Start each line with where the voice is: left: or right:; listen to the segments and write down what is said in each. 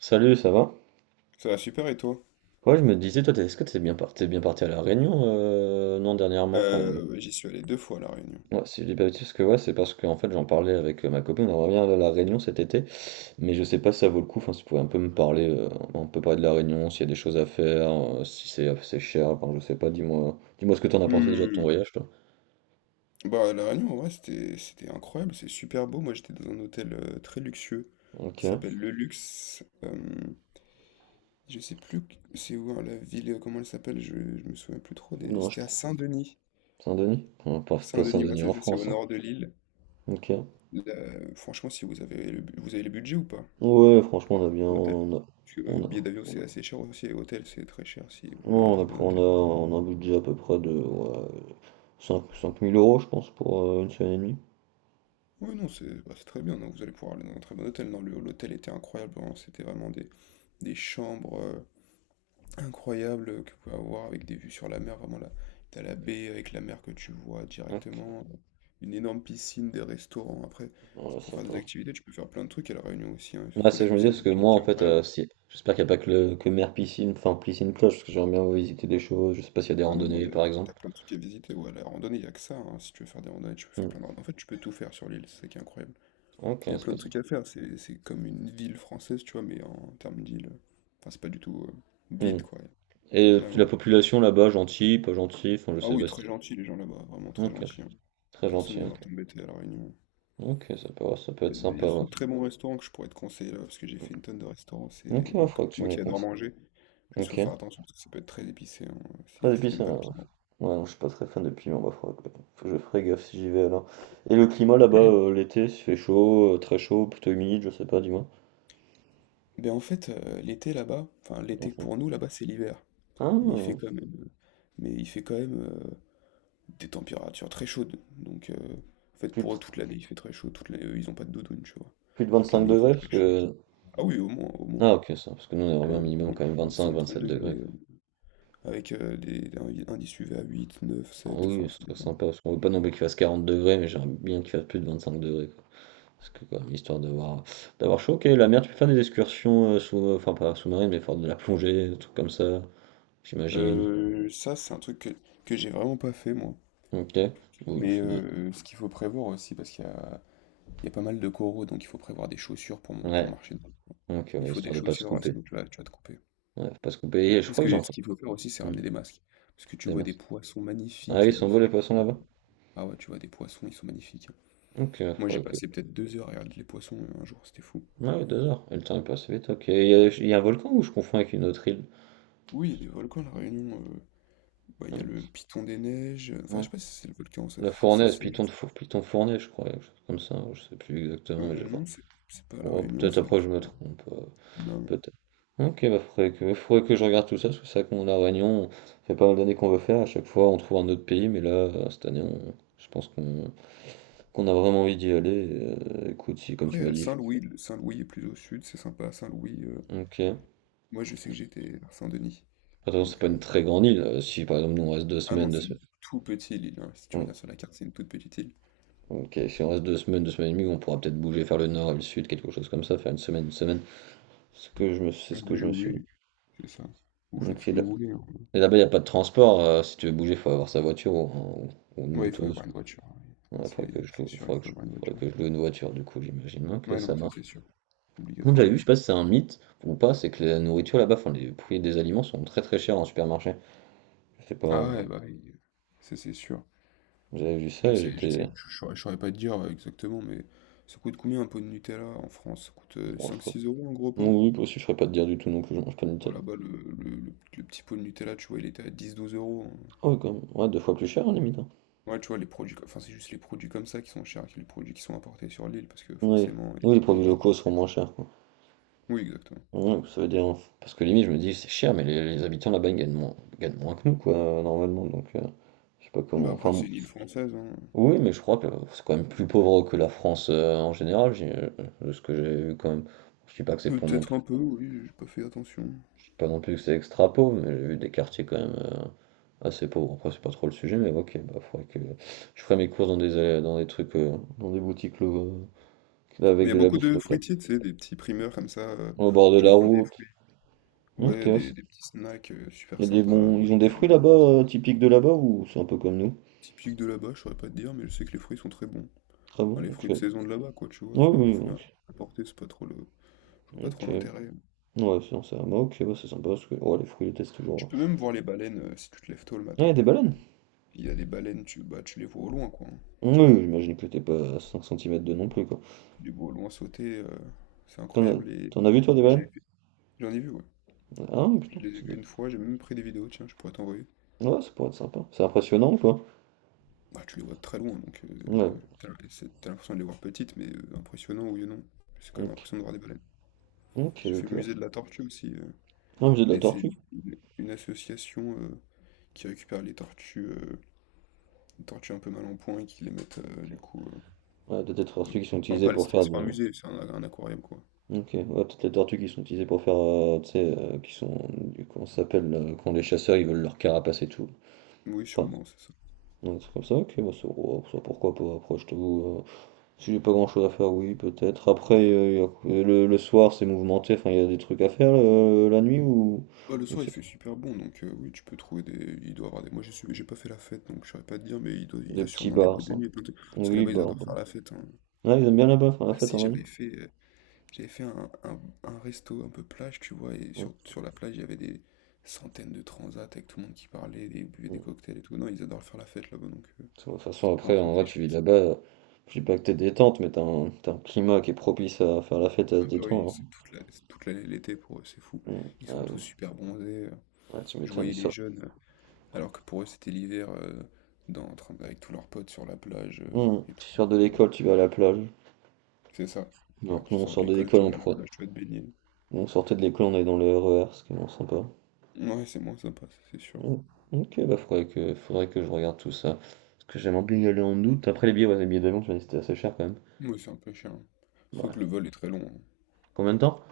right: Salut, ça va?
left: Ça va super et toi?
right: Ouais, je me disais, toi, est-ce que t'es bien, t'es bien parti à La Réunion, non, dernièrement, enfin,
left: Ouais, j'y suis allé deux fois à La Réunion.
right: ouais, si je dis pas de bêtises, parce que ouais, c'est parce que, en fait, j'en parlais avec ma copine, on revient à La Réunion cet été, mais je sais pas si ça vaut le coup, enfin, si tu pouvais un peu me parler, on peut parler de La Réunion, s'il y a des choses à faire, si c'est assez cher, enfin, je sais pas, dis-moi, dis-moi ce que t'en as pensé déjà de ton
left: Hmm,
right: voyage, toi.
left: Bah, La Réunion, en vrai, c'était incroyable, c'est super beau. Moi, j'étais dans un hôtel très luxueux
right: Ok,
left: qui s'appelle Le Luxe. Je sais plus c'est où hein, la ville, comment elle s'appelle, je me souviens plus trop.
right: non, je
left: C'était à
right: trouve.
left: Saint-Denis.
right: Saint-Denis? On passe pas
left: Saint-Denis, ouais,
right: Saint-Denis
left: c'est
right: en
left: ça, c'est au
right: France, hein.
left: nord de l'île.
right: Ok.
left: Là, franchement, si vous avez le budget ou pas
right: Ouais, franchement, on a bien,
left: pour l'hôtel? Parce que
right: on a,
left: billet d'avion, c'est assez cher aussi, et hôtel, c'est très cher si vous voulez un
right: non, on a,
left: très
right: pris-
left: bon hôtel.
right: on a un budget à peu près de, ouais, 5, 5000 euros, je pense, pour une semaine et demie.
left: Oui, non, c'est très bien. Donc vous allez pouvoir aller dans un très bon hôtel. Non, l'hôtel était incroyable. Vraiment, c'était vraiment des chambres incroyables que vous pouvez avoir avec des vues sur la mer. Vraiment, là, t'as la baie avec la mer que tu vois
right: Ok,
left: directement. Une énorme piscine, des restaurants. Après,
right: non, là,
left: pour
right: c'est un
left: faire
right: peu.
left: des activités, tu peux faire plein de trucs à La Réunion aussi, hein, et
right: Là,
left: surtout la
right: ça, je me dis,
left: cuisine
right: parce que
left: locale
right: moi,
left: qui
right: en
left: est
right: fait,
left: incroyable.
right: si... j'espère qu'il n'y a pas que, le... que mer piscine, enfin, piscine cloche, parce que j'aimerais bien visiter des choses, je sais pas s'il y a des
left: Ah non, non,
right: randonnées, par
left: t'as
right: exemple.
left: plein de trucs à visiter. Ouais, la randonnée, il n'y a que ça, hein. Si tu veux faire des randonnées, tu peux faire
right: Hmm.
left: plein de randonnées. En fait, tu peux tout faire sur l'île. C'est ça qui est incroyable.
right: Ok,
left: Il y a
right: c'est
left: plein
right: pas
left: de
right: ça.
left: trucs à faire, c'est comme une ville française, tu vois, mais en termes d'île. Enfin, c'est pas du tout
right: Hmm.
left: vide, quoi.
right: Et
left: Il y a
right: la
left: vraiment des trucs à faire.
right: population là-bas, gentille, pas gentille, enfin, je
left: Ah
right: sais
left: oui,
right: pas si
left: très gentils les gens là-bas, vraiment très
right: Ok,
left: gentils, hein.
right: très
left: Personne ne
right: gentil,
left: vient
right: ok.
left: t'embêter à La Réunion.
right: Ok, ça peut
left: Il y,
right: être
left: a il y
right: sympa,
left: a
right: ouais.
left: surtout de très bons restaurants que je pourrais te conseiller là, parce que j'ai fait une tonne de restaurants.
right: Ok,
left: C'est
right: il
left: moi, comme-
right: faudra que tu
left: moi
right: me les
left: qui adore
right: conseilles.
left: manger, juste faut
right: Ok.
left: faire attention parce que ça peut être très épicé, hein,
right: Très
left: si
right: épicé,
left: t'aimes pas
right: ouais.
left: le piment.
right: Ouais, non, je suis pas très fan de piment, bah, faut que je ferai gaffe si j'y vais alors. Et le climat là-bas, l'été, s'il fait chaud, très chaud, plutôt humide, je sais pas, dis-moi.
left: Ben en fait, l'été là-bas, enfin l'été
right: Mhm.
left: pour nous là-bas c'est l'hiver, mais il fait
right: Ah,
left: quand même, euh, mais il fait quand même des températures très chaudes. Donc, en fait,
right: plus de,
left: pour eux, toute l'année, il fait très chaud. Toute l'année, eux, ils ont pas de doudoune, tu vois.
right: plus de
left: Toute
right: 25
left: l'année, il fait
right: degrés, parce
left: très chaud.
right: que...
left: Ah oui, au moins, au moins.
right: Ah ok, ça, parce que nous on aimerait bien
left: Au
right: minimum
left: moins
right: quand même
left: 25, 30
right: 25-27
left: degrés,
right: degrés, quoi.
left: avec des indices UV à 8, 9,
right: Ah
left: 7,
right: oui,
left: enfin,
right: c'est
left: ça
right: très
left: dépend.
right: sympa, parce qu'on veut pas non plus qu'il fasse 40 degrés, mais j'aimerais bien qu'il fasse plus de 25 degrés, quoi. Parce que quand même, histoire d'avoir chaud, ok, la mer, tu peux faire des excursions sous... enfin, pas sous-marine, mais faire de la plongée, des trucs comme ça, j'imagine.
left: Ça, c'est un truc que j'ai vraiment pas fait, moi.
right: Ok. Ouh,
left: Mais
right: ça doit-
left: ce qu'il faut prévoir aussi, parce qu'il y a pas mal de coraux, donc il faut prévoir des chaussures pour
right: Ouais.
left: marcher dedans.
right: Donc,
left: Il faut des
right: histoire de pas se
left: chaussures,
right: couper.
left: sinon tu vas te couper.
right: Ouais, faut pas se couper. Et je
left: Mais
right: crois que
left: ce
right: j'entends.
left: qu'il faut faire aussi, c'est
right: Hmm,
left: ramener des masques. Parce que tu
right: des
left: vois des
right: masses.
left: poissons
right: Ah oui,
left: magnifiques
right: ils
left: de
right: s'envolent les
left: toutes les
right: poissons
left: couleurs.
right: là-bas.
left: Ah ouais, tu vois, des poissons, ils sont magnifiques, hein.
right: Ok,
left: Moi, j'ai
right: faudrait que.
left: passé peut-être 2 heures à regarder les poissons un jour, c'était fou.
right: Ah oui, 2 heures. Et le temps est passé vite. Ok, il y a un volcan ou je confonds avec une autre île?
left: Oui, il y a des volcans à La Réunion. Bah, il y a
right: Hmm,
left: le Piton des Neiges. Enfin, je
right: ouais.
left: sais pas si c'est le volcan, ça.
right: La Fournaise, Python de Four, Python Fournaise, je crois, quelque chose comme ça. Je sais plus exactement, mais j'ai
left: Non,
right: pas.
left: c'est pas à La
right: Bon,
left: Réunion,
right: peut-être
left: c'est le
right: après je me
left: Piton.
right: trompe.
left: Non.
right: Peut-être. Ok, bah faudrait que je regarde tout ça, parce que c'est vrai qu'on la Réunion, ça fait pas mal d'années qu'on veut faire, à chaque fois on trouve un autre pays, mais là, cette année, je pense qu'on a vraiment envie d'y aller. Écoute, si comme
left: Après,
right: tu m'as
left: il
right: dit,
left: Saint-Louis. Saint-Louis est plus au sud, c'est sympa. Saint-Louis,
right: ok.
left: moi, je sais que j'étais à Saint-Denis.
right: Attention,
left: Donc,
right: c'est pas une très grande île. Si par exemple nous on reste deux
left: ah non,
right: semaines, deux
left: c'est
right: semaines.
left: une toute petite île, hein. Si tu
right: Hmm.
left: regardes sur la carte, c'est une toute petite île.
right: Ok, si on reste 2 semaines, 2 semaines et demie, on pourra peut-être bouger vers le nord et le sud, quelque chose comme ça, faire une semaine, une semaine. C'est ce que
left: Oui,
right: je me suis dit.
left: oui, c'est ça. Vous faites
right: Ok,
left: ce que vous voulez, hein.
right: et là-bas, il n'y a pas de transport. Si tu veux bouger, il faut avoir sa voiture ou, ou une
left: Ouais, il faut
right: moto.
left: avoir une voiture, hein.
right: Il
left: Là, c'est
right: faudrait que je
left: c'est
right: loue,
left: sûr, il faut avoir une
right: faudrait
left: voiture.
right: que je loue une voiture, du coup, j'imagine bien que
left: Ouais,
right: ça
left: non, ça
right: marche.
left: c'est sûr.
right: Bon, j'avais vu, je sais
left: Obligatoirement.
right: pas si c'est un mythe ou pas, c'est que la nourriture là-bas, enfin, les prix des aliments sont très très chers en supermarché. Je sais pas,
left: Ah ouais, bah oui, ça c'est sûr.
right: j'avais vu ça
left: Je
right: et
left: sais, je sais,
right: j'étais.
left: je saurais pas te dire exactement, mais ça coûte combien un pot de Nutella en France? Ça coûte
right: Bon,
left: 5-6 euros un gros pot?
right: oui, oui, aussi, je ferais pas de dire du tout non plus, je mange pas de
left: Bon,
right: Nutella.
left: là-bas, le petit pot de Nutella, tu vois, il était à 10-12 euros, hein.
right: Ah oui, quand même. Ouais, deux fois plus cher, hein, limite, hein.
left: Ouais, tu vois, les produits, enfin, c'est juste les produits comme ça qui sont chers, que les produits qui sont importés sur l'île, parce que
right: Oui.
left: forcément,
right: Oui, les
left: ils doivent
right: produits locaux seront
left: l'importer.
right: moins chers, quoi.
left: Oui, exactement.
right: Ouais, ça veut dire, hein, parce que limite, je me dis, c'est cher, mais les habitants là-bas, ils gagnent moins que nous, quoi, normalement. Donc, je sais pas
left: Bah
right: comment. Enfin,
left: après,
right: bon,
left: c'est une île française, hein.
right: oui, mais je crois que c'est quand même plus pauvre que la France en général, de ce que j'ai vu quand même. Je dis pas que c'est pour non.
left: Peut-être un peu, oui, j'ai pas fait attention.
right: Je dis pas non plus que c'est extra pauvre, mais j'ai vu des quartiers quand même assez pauvres. Après, c'est pas trop le sujet, mais ok, bah, faudrait que je ferai mes courses dans des trucs, dans des boutiques
left: Mais il
right: avec
left: y a
right: de la
left: beaucoup
right: bouffe
left: de
right: locale.
left: fruitiers, tu sais, des petits primeurs comme ça,
right: Au bord
left: où
right: de
left: tu veux
right: la
left: prendre des.
right: route. Ok,
left: Ouais,
right: ouais,
left: des petits snacks
right: il y
left: super
right: a des
left: sympas.
right: bons...
left: Moi,
right: Ils ont des
left: j'étais allé
right: fruits
left: manger dans
right: là-bas,
left: des snacks
right: typiques de là-bas, ou c'est un peu comme nous?
left: typiques de là-bas, je saurais pas te dire, mais je sais que les fruits sont très bons.
right: Très
left: Enfin,
right: bon,
left: les
right: ok.
left: fruits de
right: Ouais,
left: saison de là-bas, quoi, tu vois. Enfin, les
right: oui, oui,
left: fruits
right: ok.
left: importés, c'est pas trop le. Je vois pas trop
right: Ok.
left: l'intérêt.
right: Ouais, sinon c'est un bah, ok, bah, c'est sympa, parce que oh, les fruits, ils les testent
left: Tu
right: toujours.
left: peux même voir les baleines si tu te lèves tôt le
right: Ah, il y
left: matin.
right: a des baleines?
left: Il y a des baleines, tu les vois au loin, quoi, hein.
right: Oui, j'imagine que t'es pas à 5 cm de non plus, quoi.
left: Tu les vois au loin sauter, c'est
right: T'en as...
left: incroyable. Et.
right: T'en as vu, toi, des
left: Moi,
right: baleines?
left: j'en ai vu, ouais.
right: Ah,
left: Je
right: putain,
left: les ai
right: c'est
left: vus une fois, j'ai même pris des vidéos, tiens, je pourrais t'envoyer.
right: ouais, ça pourrait être sympa. C'est impressionnant, quoi.
left: Bah, tu les vois de très loin, donc
right: Ouais.
left: t'as l'impression de les voir petites, mais impressionnant, oui ou non. C'est quand même
right: Ok.
left: impressionnant de voir des baleines.
right: Ok,
left: J'ai fait
right: ok.
left: musée de la tortue aussi.
right: Non, mais c'est de la
left: Et c'est
right: tortue.
left: une association qui récupère les tortues un peu mal en point et qui les mettent du
right: Ok.
left: coup.
right: Ouais, peut-être les tortues qui sont
left: Enfin,
right: utilisées
left: pas, les-
right: pour faire
left: c'est pas un
right: des...
left: musée, c'est un aquarium quoi.
right: Ok, ouais, peut-être les tortues qui sont utilisées pour faire, tu sais, qui sont, comment ça s'appelle, quand les chasseurs, ils veulent leur carapace et tout.
left: Oui,
right: Enfin,
left: sûrement, c'est ça.
right: donc c'est comme ça, ok, bah, ouais, ça, pourquoi pas, après, je t'avoue, si j'ai pas grand-chose à faire, oui, peut-être. Après, le soir, c'est mouvementé, enfin, il y a des trucs à faire, la nuit, ou,
left: Bah, le soir il
right: c'est
left: fait super bon donc oui, tu peux trouver des. Il doit y avoir des. Moi j'ai pas fait la fête donc je saurais pas te dire, mais il doit. Il y
right: des
left: a
right: petits
left: sûrement des
right: bars,
left: boîtes de
right: ça.
left: nuit. Parce que
right: Oui,
left: là-bas ils
right: bars,
left: adorent
right: bah.
left: faire la fête, hein.
right: Ouais, ils aiment bien là-bas, faire la
left: Ah
right: fête,
left: si,
right: en
left: j'avais fait. J'avais fait un resto un peu plage, tu vois, et sur la plage, il y avait des centaines de transats avec tout le monde qui parlait, des buvait des
right: vrai.
left: cocktails et tout. Non, ils adorent faire la fête là-bas, donc
right: De toute façon,
left: c'est pas un
right: après, en vrai,
left: souci, je
right: tu vis
left: pense.
right: là-bas, je dis pas que t'es détente, mais t'as un climat qui est propice à faire la fête, à se
left: Ah bah oui,
right: détendre,
left: c'est toute l'année l'été pour eux, c'est fou.
right: hein. Mm.
left: Ils sont
right: Ah oui.
left: tous super bronzés.
right: Ah, tu
left: Je
right: m'étonnes,
left: voyais
right: ils
left: les
right: sortent.
left: jeunes, alors que pour eux, c'était l'hiver, avec tous leurs potes sur la plage
right: Mm.
left: et tout.
right: Tu sors de
left: Incroyable.
right: l'école, tu vas à la plage.
left: C'est ça. Ouais,
right: Alors que
left: tu
right: nous, on
left: sors de
right: sort de
left: l'école,
right: l'école,
left: tu vas à la plage, tu vas te baigner.
right: nous, on sortait de l'école, on est dans le RER, ce qui est moins sympa.
left: Ouais, c'est moins sympa, ça, c'est sûr.
right: Mm. Ok, bah faudrait que je regarde tout ça. Parce que j'aimerais bien y aller en août. Après les billets, ouais, les billets d'avion, tu m'as dit que c'était assez cher quand même.
left: Oui, c'est un peu cher, hein. Surtout que le
right: Ouais.
left: vol est très long, hein.
right: Combien de temps?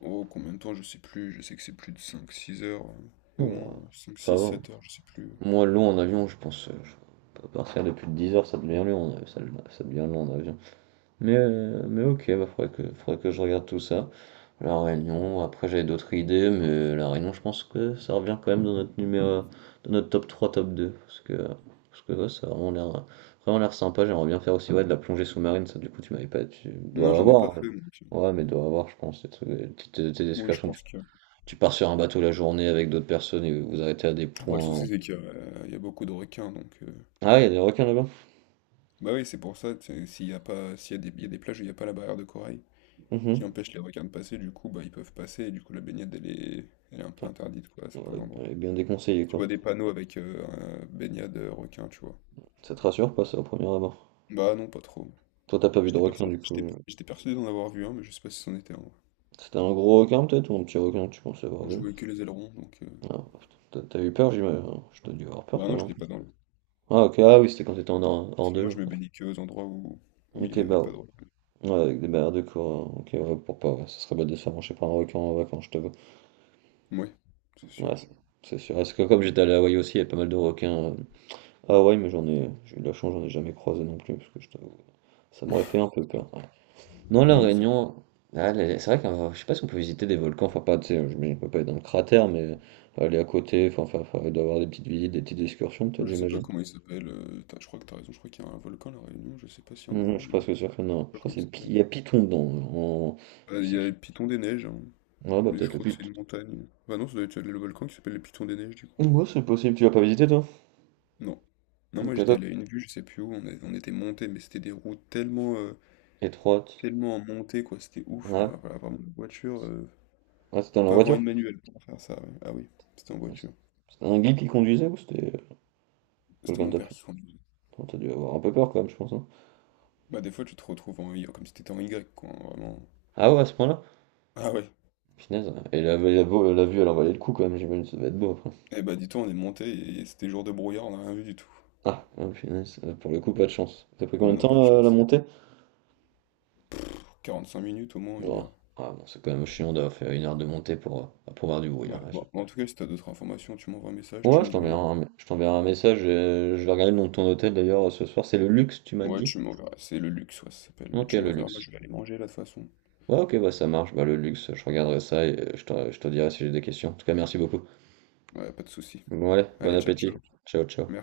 left: Oh, combien de temps, je sais plus, je sais que c'est plus de 5-6 heures, au
right: Bon,
left: moins cinq
right: ça
left: six
right: va, hein.
left: sept heures, je sais plus.
right: Moi, long en avion, je pense, je peux partir depuis 10 heures, ça devient long, ça devient long en avion. Mais ok, bah, faudrait que je regarde tout ça. La Réunion, après j'avais d'autres idées, mais La Réunion, je pense que ça revient quand même dans notre top 3 top 2 parce que, ouais, ça a vraiment l'air sympa. J'aimerais bien faire aussi, ouais, de la plongée sous-marine, ça, du coup, tu m'avais pas tu
left: Non,
right: dois
left: j'en ai pas
right: avoir, hein?
left: fait, donc.
right: Ouais, mais dois avoir, je pense, des trucs, des petites, tu des
left: Oui, je
right: excursions, tu
left: pense que.
right: tu pars sur un bateau la journée avec d'autres personnes et vous arrêtez à des
left: Après, le
right: points.
left: souci, c'est il y a beaucoup de requins, donc.
right: Ah, il y a des requins là-bas?
left: Bah oui, c'est pour ça, tu sais, s'il y a pas, s'il y a des, il y a des plages où il n'y a pas la barrière de corail qui
right: Mmh,
left: empêche les requins de passer, du coup, bah ils peuvent passer, et du coup, la baignade, elle est un peu interdite, quoi, à
right: ouais,
left: certains endroits.
right: elle est bien déconseillé
left: Tu vois
right: quoi.
left: des panneaux avec un baignade requin, tu vois.
right: Ça te rassure pas, ça, au premier abord?
left: Bah non, pas trop.
right: Toi, t'as pas vu de
left: J'étais
right: requin
left: persuadé,
right: du
left: j'étais
right: coup.
left: j'étais persuadé d'en avoir vu un, mais je sais pas si c'en était un, ouais.
right: C'était un gros requin peut-être ou un petit requin, tu pensais avoir
left: Je
right: vu?
left: voulais que les ailerons, donc.
right: Ah, putain, t'as eu peur, j'imagine, hein. Je t'ai dû avoir peur
left: Bah
right: quand
left: non,
right: même.
left: j'étais pas dans l'eau.
right: Ah, ok, ah oui, c'était quand t'étais en hors, hors
left: Parce que
right: de
left: moi,
right: l'eau.
left: je me baignais que aux endroits où il
right: Ok,
left: n'y avait
right: bah
left: pas de requins.
right: ouais. Ouais, avec des barrières de corps. Ok, ouais, pour pas, ouais, ça serait bête de se faire manger par un requin en vacances, je t'avoue.
left: Ouais, c'est sûr.
right: Ouais, c'est sûr. Parce que comme j'étais allé à Hawaï aussi, il y avait pas mal de requins. À Hawaï, mais j'en ai. J'ai eu de la chance, j'en ai jamais croisé non plus, parce que je t'avoue. Ça m'aurait fait un peu peur. Ouais. Non, La
left: Oui, on sait.
right: Réunion, ah, c'est vrai que je sais pas si on peut visiter des volcans, enfin pas, tu sais, je on peut pas être dans le cratère, mais aller à côté, enfin, il doit y avoir des petites visites, des petites excursions peut-être,
left: Je sais pas
right: j'imagine.
left: comment il s'appelle. Je crois que t'as raison. Je crois qu'il y a un volcan à La Réunion. Je sais pas s'il y en a
right: Non, je
left: un,
right: suis
left: mais
right: presque sûr que
left: je
right: non.
left: sais
right: Je
left: pas
right: crois que
left: comment il
right: c'est
left: s'appelle.
right: il y a Piton dedans. En...
left: Ah,
right: Je
left: il
right: sais
left: y a
right: qui.
left: le Piton des Neiges, hein,
right: Ouais, bah
left: mais je
right: peut-être le
left: crois que c'est
right: Piton.
left: une montagne. Bah non, ça doit être le volcan qui s'appelle le Piton des Neiges, du coup.
right: Ouais, c'est possible, tu vas pas visiter toi?
left: Non. Non,
right: Ok,
left: moi j'étais
right: toi,
left: allé à une vue, je sais plus où. On était monté, mais c'était des routes tellement,
right: étroite.
left: tellement en montée, quoi. C'était ouf.
right: Ouais,
left: Voilà, vraiment, la voiture.
right: ouais c'était
left: Faut
right: dans la
left: pas avoir
right: voiture.
left: une manuelle pour faire ça, ouais. Ah oui, c'était en voiture.
right: C'était un guide qui conduisait ou c'était
left: C'était
right: quelqu'un
left: mon
right: de ta
left: père
right: famille?
left: qui conduisait.
right: Attends, t'as dû avoir un peu peur quand même, je pense, hein.
left: Bah des fois tu te retrouves en Y, comme si t'étais en Y quoi, hein, vraiment.
right: Ah ouais, à ce point-là?
left: Ah ouais.
right: Punaise, ouais. Et la vue, elle en valait le coup quand même, j'imagine, ça devait être beau après.
left: Eh bah dis-toi, on est monté et c'était jour de brouillard, on a rien vu du tout.
right: Ah, ah, punaise, pour le coup, pas de chance. Ça a pris combien
left: Ouais,
right: de
left: non, pas de
right: temps la
left: chance.
right: montée?
left: 45 minutes au moins, une
right: Bon,
left: heure.
right: ah, bon, c'est quand même chiant d'avoir fait 1 heure de montée pour voir du bruit,
left: Ouais,
right: hein. Je-
left: bon, en tout cas, si t'as d'autres informations, tu m'envoies un message, tu
right: Ouais, je
left: me
right: t'enverrai
left: demandes.
right: un, je t'enverrai un message. Je vais regarder le nom de ton hôtel d'ailleurs ce soir. C'est le luxe, tu m'as
left: Ouais,
right: dit?
left: tu m'enverras, c'est le luxe, ouais, ça s'appelle, mais
right: Ok,
left: tu
right: le
left: m'enverras, moi
right: luxe.
left: je vais aller manger là de toute façon.
right: Ouais, ok, bah ça marche. Bah, le luxe, je regarderai ça et je te dirai si j'ai des questions. En tout cas, merci beaucoup.
left: Ouais, pas de souci.
right: Bon, allez, bon
left: Allez, ciao,
right: appétit.
left: ciao.
right: Ciao, ciao.
left: Merci.